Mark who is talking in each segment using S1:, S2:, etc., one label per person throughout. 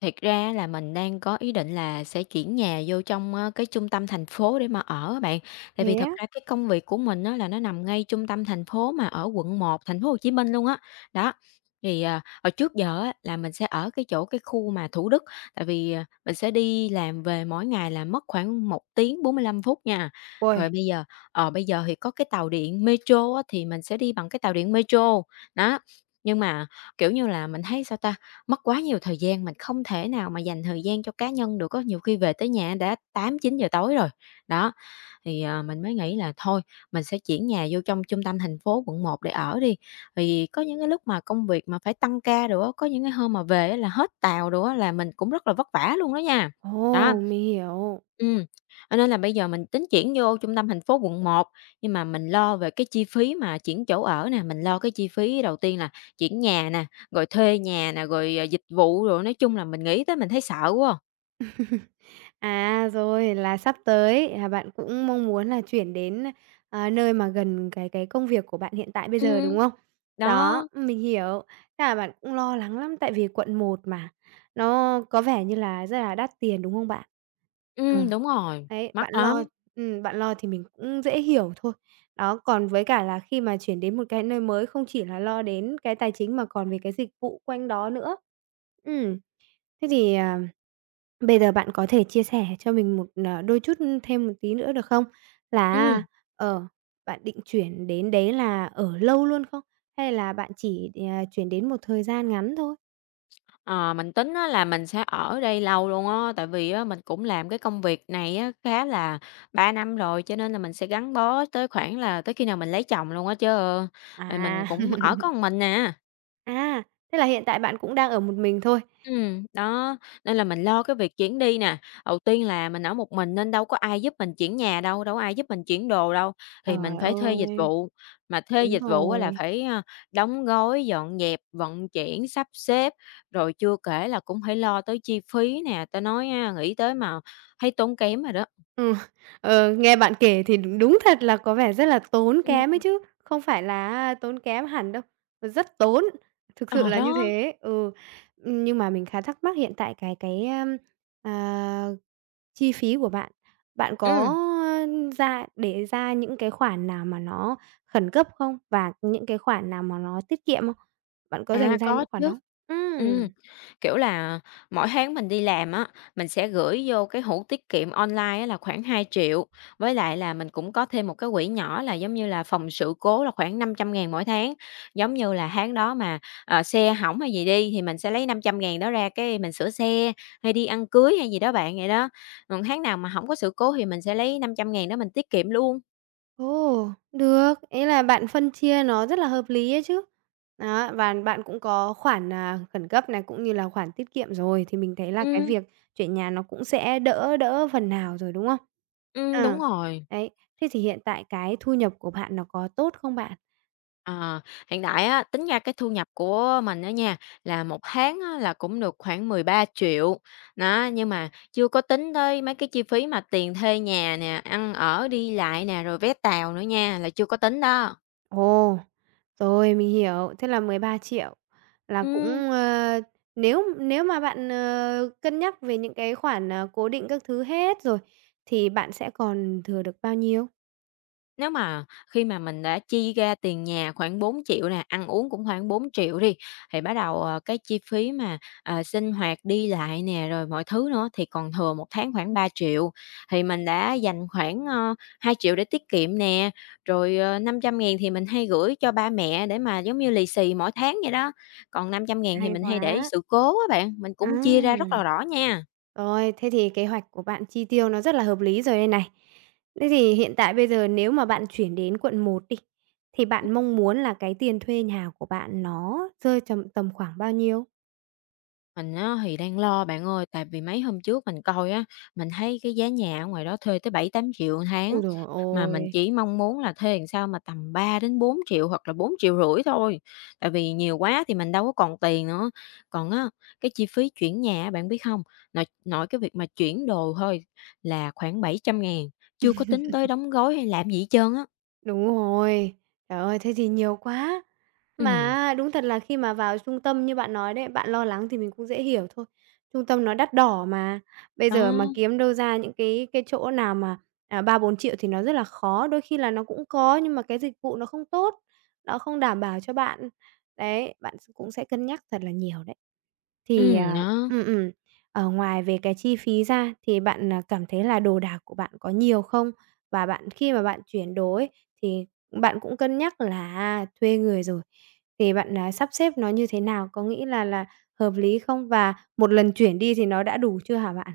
S1: Thiệt ra là mình đang có ý định là sẽ chuyển nhà vô trong, cái trung tâm thành phố để mà ở á bạn. Tại vì
S2: Thế
S1: thật
S2: á?
S1: ra cái công việc của mình á là nó nằm ngay trung tâm thành phố mà ở quận 1 thành phố Hồ Chí Minh luôn á. Đó, thì, hồi trước giờ á là mình sẽ ở cái chỗ cái khu mà Thủ Đức, tại vì, mình sẽ đi làm về mỗi ngày là mất khoảng một tiếng 45 phút nha.
S2: Uầy,
S1: Rồi bây giờ thì có cái tàu điện metro á thì mình sẽ đi bằng cái tàu điện metro, đó. Nhưng mà, kiểu như là, mình thấy, sao ta, mất quá nhiều thời gian, mình không thể nào mà dành thời gian cho cá nhân được, có nhiều khi về tới nhà đã tám chín giờ tối rồi. Đó, thì, mình mới nghĩ là thôi, mình sẽ chuyển nhà vô trong trung tâm thành phố quận một để ở đi. Thì có những cái lúc mà công việc mà phải tăng ca đồ á, có những cái hôm mà về á là hết tàu đồ á, là mình cũng rất là vất vả luôn đó nha. Đó.
S2: ồ, mình hiểu.
S1: Ừm, cho nên là bây giờ mình tính chuyển vô trung tâm thành phố quận một, nhưng mà mình lo về cái chi phí mà chuyển chỗ ở nè, mình lo cái chi phí đầu tiên là chuyển nhà nè, rồi thuê nhà nè, rồi, dịch vụ rồi nói chung là mình nghĩ tới mình thấy sợ quá.
S2: À, rồi là sắp tới là bạn cũng mong muốn là chuyển đến, nơi mà gần cái công việc của bạn hiện tại bây giờ, đúng
S1: Ừm,
S2: không? Đó,
S1: đó,
S2: mình hiểu. Chắc là bạn cũng lo lắng lắm tại vì quận một mà, nó có vẻ như là rất là đắt tiền, đúng không bạn? Ờ,
S1: đúng rồi,
S2: đấy,
S1: mắc lắm,
S2: bạn lo thì mình cũng dễ hiểu thôi. Đó, còn với cả là khi mà chuyển đến một cái nơi mới không chỉ là lo đến cái tài chính mà còn về cái dịch vụ quanh đó nữa. Ừm. Thế thì, bây giờ bạn có thể chia sẻ cho mình một, đôi chút thêm một tí nữa được không? Là
S1: ừm.
S2: ở Bạn định chuyển đến đấy là ở lâu luôn không? Hay là bạn chỉ, chuyển đến một thời gian ngắn thôi?
S1: Ờ, mình tính á là mình sẽ ở đây lâu luôn á, tại vì á mình cũng làm cái công việc này á khá là 3 năm rồi, cho nên là mình sẽ gắn bó tới khoảng là tới khi nào mình lấy chồng luôn á chứ. Rồi mình
S2: À,
S1: cũng ở có một mình nè.
S2: à, thế là hiện tại bạn cũng đang ở một mình thôi.
S1: Đó, nên là mình lo cái việc chuyển đi nè. Đầu tiên là mình ở một mình nên đâu có ai giúp mình chuyển nhà đâu, đâu có ai giúp mình chuyển đồ đâu, thì
S2: Trời
S1: mình phải thuê dịch
S2: ơi,
S1: vụ, mà thuê
S2: đúng
S1: dịch vụ á là
S2: rồi.
S1: phải, đóng gói, dọn dẹp, vận chuyển, sắp xếp, rồi chưa kể là cũng phải lo tới chi phí nè, ta nói á, nghĩ tới mà thấy tốn kém rồi đó.
S2: Ừm, nghe bạn kể thì đúng đúng thật là có vẻ rất là tốn kém ấy
S1: Ừm,
S2: chứ, không phải là tốn kém hẳn đâu, mà rất tốn, thực sự
S1: ờ,
S2: là như
S1: đó,
S2: thế. Ừ, nhưng mà mình khá thắc mắc hiện tại cái, à, chi phí của bạn, bạn
S1: ừ
S2: có để ra những cái khoản nào mà nó khẩn cấp không? Và những cái khoản nào mà nó tiết kiệm không? Bạn có
S1: à,
S2: dành ra
S1: có
S2: những khoản
S1: chứ.
S2: đó?
S1: Ừ,
S2: Ừm.
S1: kiểu là, mỗi tháng mình đi làm á, mình sẽ gửi vô cái hũ tiết kiệm online á là khoảng 2 triệu, với lại là mình cũng có thêm một cái quỹ nhỏ là giống như là phòng sự cố là khoảng 500.000 mỗi tháng. Giống như là tháng đó mà, xe hỏng hay gì đi thì mình sẽ lấy 500.000 đó ra cái mình sửa xe, hay đi ăn cưới hay gì đó bạn, vậy đó. Còn tháng nào mà không có sự cố thì mình sẽ lấy năm trăm ngàn đó mình tiết kiệm luôn.
S2: Ồ, được, ý là bạn phân chia nó rất là hợp lý ấy chứ. Đó, và bạn cũng có khoản, khẩn cấp này, cũng như là khoản tiết kiệm rồi, thì mình thấy là cái
S1: Ừm,
S2: việc chuyển nhà nó cũng sẽ đỡ đỡ phần nào rồi, đúng không?
S1: đúng
S2: À,
S1: rồi.
S2: đấy, thế thì hiện tại cái thu nhập của bạn nó có tốt không bạn?
S1: Ờ, hiện tại á, tính ra cái thu nhập của mình á nha, là một tháng á, là cũng được khoảng 13 triệu. Đó, nhưng mà chưa có tính tới mấy cái chi phí mà tiền thuê nhà nè, ăn ở, đi lại nè, rồi vé tàu nữa nha, là chưa có tính đó.
S2: Ồ, rồi, mình hiểu, thế là 13 triệu là
S1: Ừm.
S2: cũng, nếu nếu mà bạn, cân nhắc về những cái khoản, cố định các thứ hết rồi, thì bạn sẽ còn thừa được bao nhiêu?
S1: Nếu mà khi mà mình đã chi ra tiền nhà khoảng 4 triệu nè, ăn uống cũng khoảng 4 triệu 000 đi, thì bắt đầu, cái chi phí mà, sinh hoạt, đi lại nè, rồi mọi thứ nữa thì còn thừa một tháng khoảng 3 triệu. Thì mình đã dành khoảng, 2 000 để tiết kiệm nè, rồi, 500.000 thì mình hay gửi cho ba mẹ để mà giống như lì xì mỗi tháng vậy đó. Còn 500.000 thì
S2: Hay
S1: mình hay để
S2: quá.
S1: sự cố á bạn, mình
S2: À,
S1: cũng chia ra rất là rõ nha.
S2: rồi, thế thì kế hoạch của bạn chi tiêu nó rất là hợp lý rồi đây này. Thế thì hiện tại bây giờ nếu mà bạn chuyển đến quận một đi, thì bạn mong muốn là cái tiền thuê nhà của bạn nó rơi tầm tầm khoảng bao nhiêu?
S1: Mình á thì đang lo bạn ơi, tại vì mấy hôm trước mình coi á, mình thấy cái giá nhà ở ngoài đó thuê tới 7-8 triệu 8
S2: Ôi
S1: tháng,
S2: giời
S1: mà
S2: ôi!
S1: mình chỉ mong muốn là thuê làm sao mà tầm 3 đến 4 triệu hoặc là 4,5 triệu thôi, tại vì nhiều quá thì mình đâu có còn tiền nữa. Còn á, cái chi phí chuyển nhà á bạn biết không? Nội nội cái việc mà chuyển đồ thôi là khoảng 700.000, chưa có tính tới đóng gói hay làm gì hết trơn á.
S2: Đúng rồi. Trời ơi, thế thì nhiều quá.
S1: Ừm,
S2: Mà đúng thật là khi mà vào trung tâm như bạn nói đấy, bạn lo lắng thì mình cũng dễ hiểu thôi. Trung tâm nó đắt đỏ mà, bây
S1: đó,
S2: giờ mà kiếm đâu ra những cái chỗ nào mà, 3.000.000 thì nó rất là khó. Đôi khi là nó cũng có nhưng mà cái dịch vụ nó không tốt, nó không đảm bảo cho bạn. Đấy, bạn cũng sẽ cân nhắc thật là nhiều đấy. Thì,
S1: đó.
S2: ừm, ừm, ngoài về cái chi phí ra thì bạn, cảm thấy là đồ đạc của bạn có nhiều không? Và bạn khi mà bạn chuyển đồ ấy, thì bạn cũng cân nhắc là, thuê người rồi, thì bạn, sắp xếp nó như thế nào? Có nghĩ là hợp lý không? Và một lần chuyển đi thì nó đã đủ chưa hả bạn?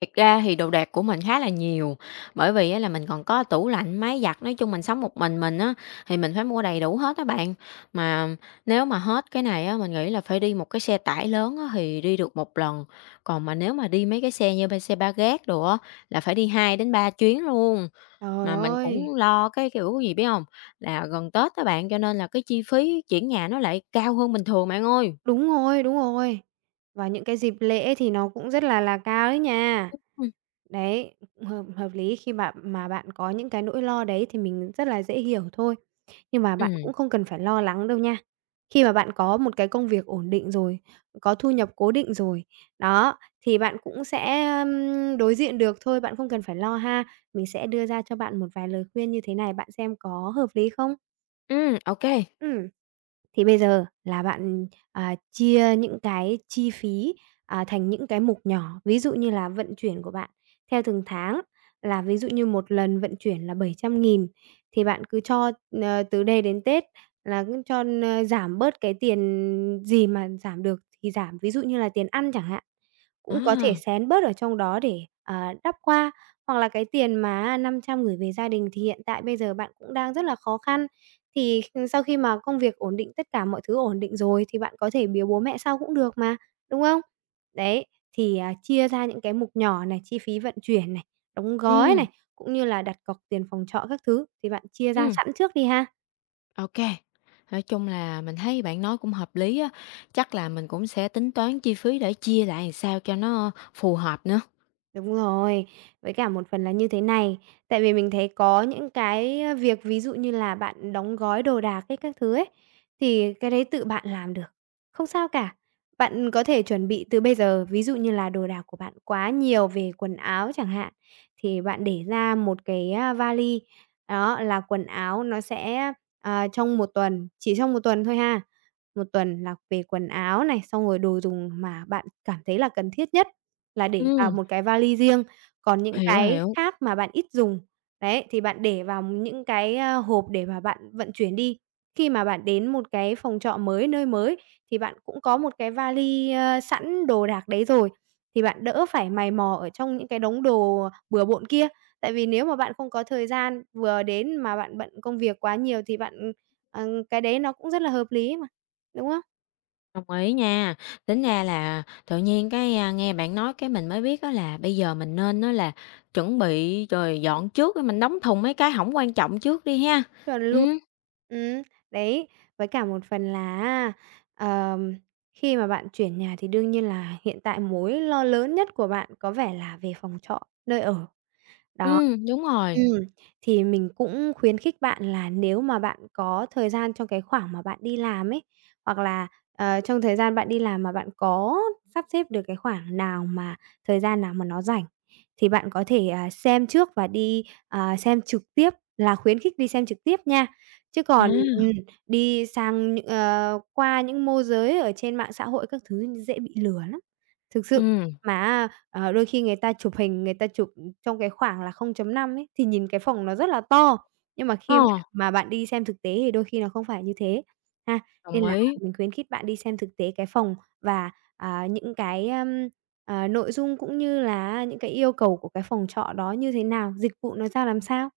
S1: Thiệt ra thì đồ đạc của mình khá là nhiều, bởi vì á là mình còn có tủ lạnh, máy giặt, nói chung mình sống một mình á, thì mình phải mua đầy đủ hết á bạn. Mà nếu mà hết cái này á, mình nghĩ là phải đi một cái xe tải lớn á thì đi được một lần, còn mà nếu mà đi mấy cái xe như ba xe ba gác đồ á, là phải đi 2 đến 3 chuyến luôn.
S2: Trời
S1: Mà mình
S2: ơi!
S1: cũng lo cái kiểu gì biết không? Là gần Tết các bạn, cho nên là cái chi phí chuyển nhà nó lại cao hơn bình thường bạn ơi.
S2: Đúng rồi, đúng rồi. Và những cái dịp lễ thì nó cũng rất là cao đấy nha.
S1: Ừm,
S2: Đấy, hợp hợp lý khi mà bạn có những cái nỗi lo đấy thì mình rất là dễ hiểu thôi. Nhưng mà bạn
S1: ừm,
S2: cũng không cần phải lo lắng đâu nha. Khi mà bạn có một cái công việc ổn định rồi, có thu nhập cố định rồi, đó, thì bạn cũng sẽ, đối diện được thôi, bạn không cần phải lo ha. Mình sẽ đưa ra cho bạn một vài lời khuyên như thế này, bạn xem có hợp lý không?
S1: ô kê.
S2: Ừm. Thì bây giờ là bạn, chia những cái chi phí, thành những cái mục nhỏ, ví dụ như là vận chuyển của bạn theo từng tháng là ví dụ như một lần vận chuyển là 700.000 thì bạn cứ cho, từ đây đến Tết là cứ cho, giảm bớt cái tiền gì mà giảm được thì giảm, ví dụ như là tiền ăn chẳng hạn. Cũng có thể
S1: À,
S2: xén bớt ở trong đó để, đắp qua, hoặc là cái tiền mà 500 gửi về gia đình thì hiện tại bây giờ bạn cũng đang rất là khó khăn. Thì sau khi mà công việc ổn định, tất cả mọi thứ ổn định rồi thì bạn có thể biếu bố mẹ sau cũng được mà, đúng không? Đấy, thì, chia ra những cái mục nhỏ này, chi phí vận chuyển này, đóng gói
S1: ừm,
S2: này, cũng như là đặt cọc tiền phòng trọ các thứ thì bạn chia ra
S1: ừm.
S2: sẵn trước đi ha.
S1: OK. Nói chung là mình thấy bạn nói cũng hợp lý á, chắc là mình cũng sẽ tính toán chi phí để chia lại làm sao cho nó phù hợp nữa.
S2: Đúng rồi, với cả một phần là như thế này, tại vì mình thấy có những cái, việc ví dụ như là bạn đóng gói đồ đạc ấy các thứ ấy, thì cái đấy tự bạn làm được, không sao cả. Bạn có thể chuẩn bị từ bây giờ, ví dụ như là đồ đạc của bạn quá nhiều về quần áo chẳng hạn, thì bạn để ra một cái, vali, đó, là quần áo nó sẽ, trong một tuần, chỉ trong một tuần thôi ha. Một tuần là về quần áo này, xong rồi đồ dùng mà bạn cảm thấy là cần thiết nhất. Là để vào
S1: Ừm,
S2: một cái vali riêng, còn những
S1: hiểu,
S2: cái
S1: hiểu,
S2: khác mà bạn ít dùng, đấy, thì bạn để vào những cái, hộp để mà bạn vận chuyển đi. Khi mà bạn đến một cái phòng trọ mới, nơi mới thì bạn cũng có một cái vali, sẵn đồ đạc đấy rồi, thì bạn đỡ phải mày mò ở trong những cái đống đồ bừa bộn kia. Tại vì nếu mà bạn không có thời gian vừa đến mà bạn bận công việc quá nhiều thì bạn, cái đấy nó cũng rất là hợp lý mà, đúng không?
S1: đồng ý nha. Tính ra là tự nhiên cái, nghe bạn nói cái mình mới biết đó là bây giờ mình nên á là chuẩn bị rồi dọn trước rồi mình đóng thùng mấy cái hỏng quan trọng trước đi ha.
S2: Chuẩn luôn.
S1: Ừ,
S2: Ừm, đấy, với cả một phần là ờm, khi mà bạn chuyển nhà thì đương nhiên là hiện tại mối lo lớn nhất của bạn có vẻ là về phòng trọ, nơi ở. Đó.
S1: đúng rồi.
S2: Ừm, thì mình cũng khuyến khích bạn là nếu mà bạn có thời gian trong cái khoảng mà bạn đi làm ấy, hoặc là, trong thời gian bạn đi làm mà bạn có sắp xếp được cái khoảng nào mà thời gian nào mà nó rảnh, thì bạn có thể, xem trước và đi, xem trực tiếp, là khuyến khích đi xem trực tiếp nha. Chứ còn
S1: À,
S2: đi sang những ờ, qua những môi giới ở trên mạng xã hội các thứ dễ bị lừa lắm, thực sự.
S1: ừ,
S2: Mà đôi khi người ta chụp hình, người ta chụp trong cái khoảng là 0.5 ấy, thì nhìn cái phòng nó rất là to, nhưng mà
S1: ờ,
S2: khi mà bạn đi xem thực tế thì đôi khi nó không phải như thế, ha.
S1: đồng
S2: Nên là
S1: ý.
S2: mình khuyến khích bạn đi xem thực tế cái phòng và, những cái, nội dung cũng như là những cái yêu cầu của cái phòng trọ đó như thế nào, dịch vụ nó ra làm sao.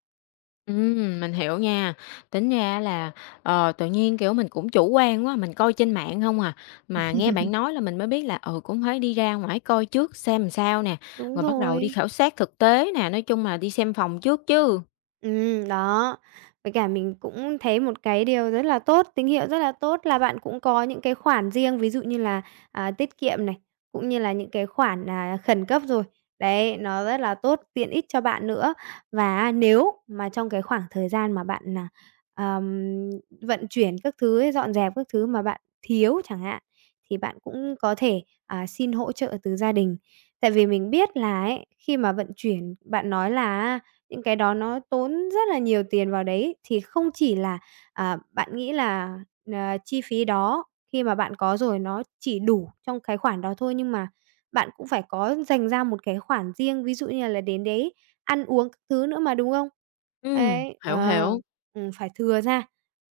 S1: Mình hiểu nha. Tính ra là, tự nhiên, kiểu, mình cũng chủ quan quá, mình coi trên mạng không à, mà nghe bạn nói là mình mới biết là, cũng phải đi ra ngoài coi trước xem làm sao nè,
S2: Đúng
S1: rồi bắt đầu đi
S2: rồi.
S1: khảo sát thực tế nè, nói chung là đi xem phòng trước chứ.
S2: Đó. Với cả mình cũng thấy một cái điều rất là tốt, tín hiệu rất là tốt là bạn cũng có những cái khoản riêng, ví dụ như là, tiết kiệm này, cũng như là những cái khoản, khẩn cấp rồi. Đấy, nó rất là tốt, tiện ích cho bạn nữa. Và nếu mà trong cái khoảng thời gian mà bạn, ờm, vận chuyển các thứ ấy, dọn dẹp các thứ mà bạn thiếu chẳng hạn, thì bạn cũng có thể, xin hỗ trợ từ gia đình. Tại vì mình biết là ấy, khi mà vận chuyển bạn nói là những cái đó nó tốn rất là nhiều tiền vào đấy, thì không chỉ là, bạn nghĩ là, chi phí đó khi mà bạn có rồi nó chỉ đủ trong cái khoản đó thôi, nhưng mà bạn cũng phải có dành ra một cái khoản riêng, ví dụ như là đến đấy ăn uống các thứ nữa mà, đúng không? Ấy,
S1: Hiểu, hiểu,
S2: phải thừa ra.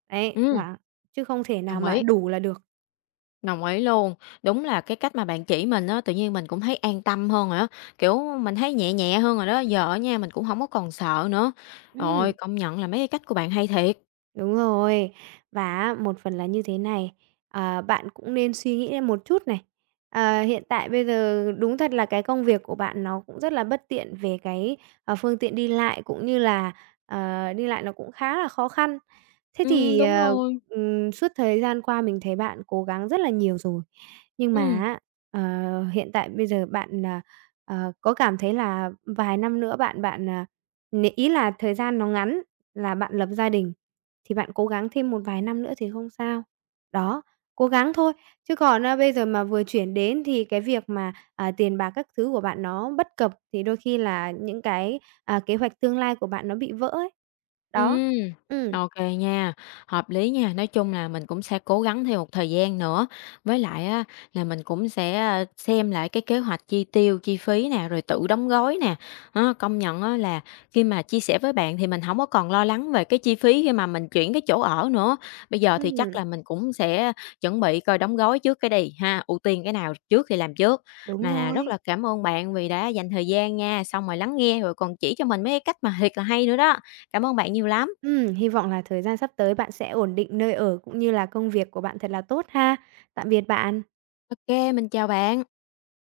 S2: Đấy,
S1: ừm,
S2: và chứ không thể nào
S1: đồng
S2: mà
S1: ý,
S2: đủ là được.
S1: đồng ý luôn. Đúng là cái cách mà bạn chỉ mình á, tự nhiên mình cũng thấy an tâm hơn rồi á, kiểu, mình thấy nhẹ nhẹ hơn rồi đó, giờ á nha, mình cũng không có còn sợ nữa. Rồi
S2: Ừm.
S1: công nhận là mấy cái cách của bạn hay thiệt.
S2: Đúng rồi. Và một phần là như thế này, bạn cũng nên suy nghĩ thêm một chút này. Hiện tại bây giờ đúng thật là cái công việc của bạn nó cũng rất là bất tiện về cái, phương tiện đi lại, cũng như là, đi lại nó cũng khá là khó khăn. Thế thì,
S1: Đúng rồi,
S2: suốt thời gian qua mình thấy bạn cố gắng rất là nhiều rồi, nhưng mà
S1: ừm.
S2: hiện tại bây giờ bạn, có cảm thấy là vài năm nữa bạn bạn, ý là thời gian nó ngắn là bạn lập gia đình thì bạn cố gắng thêm một vài năm nữa thì không sao. Đó, cố gắng thôi, chứ còn, bây giờ mà vừa chuyển đến thì cái việc mà, tiền bạc các thứ của bạn nó bất cập, thì đôi khi là những cái, kế hoạch tương lai của bạn nó bị vỡ ấy. Đó,
S1: Ừm,
S2: ừm,
S1: ok nha, hợp lý nha. Nói chung là mình cũng sẽ cố gắng thêm một thời gian nữa, với lại á là mình cũng sẽ, xem lại cái kế hoạch chi tiêu, chi phí nè, rồi tự đóng gói nè. Á, công nhận á là khi mà chia sẻ với bạn thì mình không có còn lo lắng về cái chi phí khi mà mình chuyển cái chỗ ở nữa. Bây giờ thì chắc
S2: ừm,
S1: là mình cũng sẽ chuẩn bị coi đóng gói trước cái đi ha, ưu tiên cái nào trước thì làm trước.
S2: đúng
S1: Mà rất
S2: rồi.
S1: là cảm ơn bạn vì đã dành thời gian nha, xong rồi lắng nghe rồi còn chỉ cho mình mấy cái cách mà thiệt là hay nữa đó. Cảm ơn bạn nhiều lắm.
S2: Hy vọng là thời gian sắp tới bạn sẽ ổn định nơi ở cũng như là công việc của bạn thật là tốt ha. Tạm biệt bạn.
S1: OK, mình chào bạn.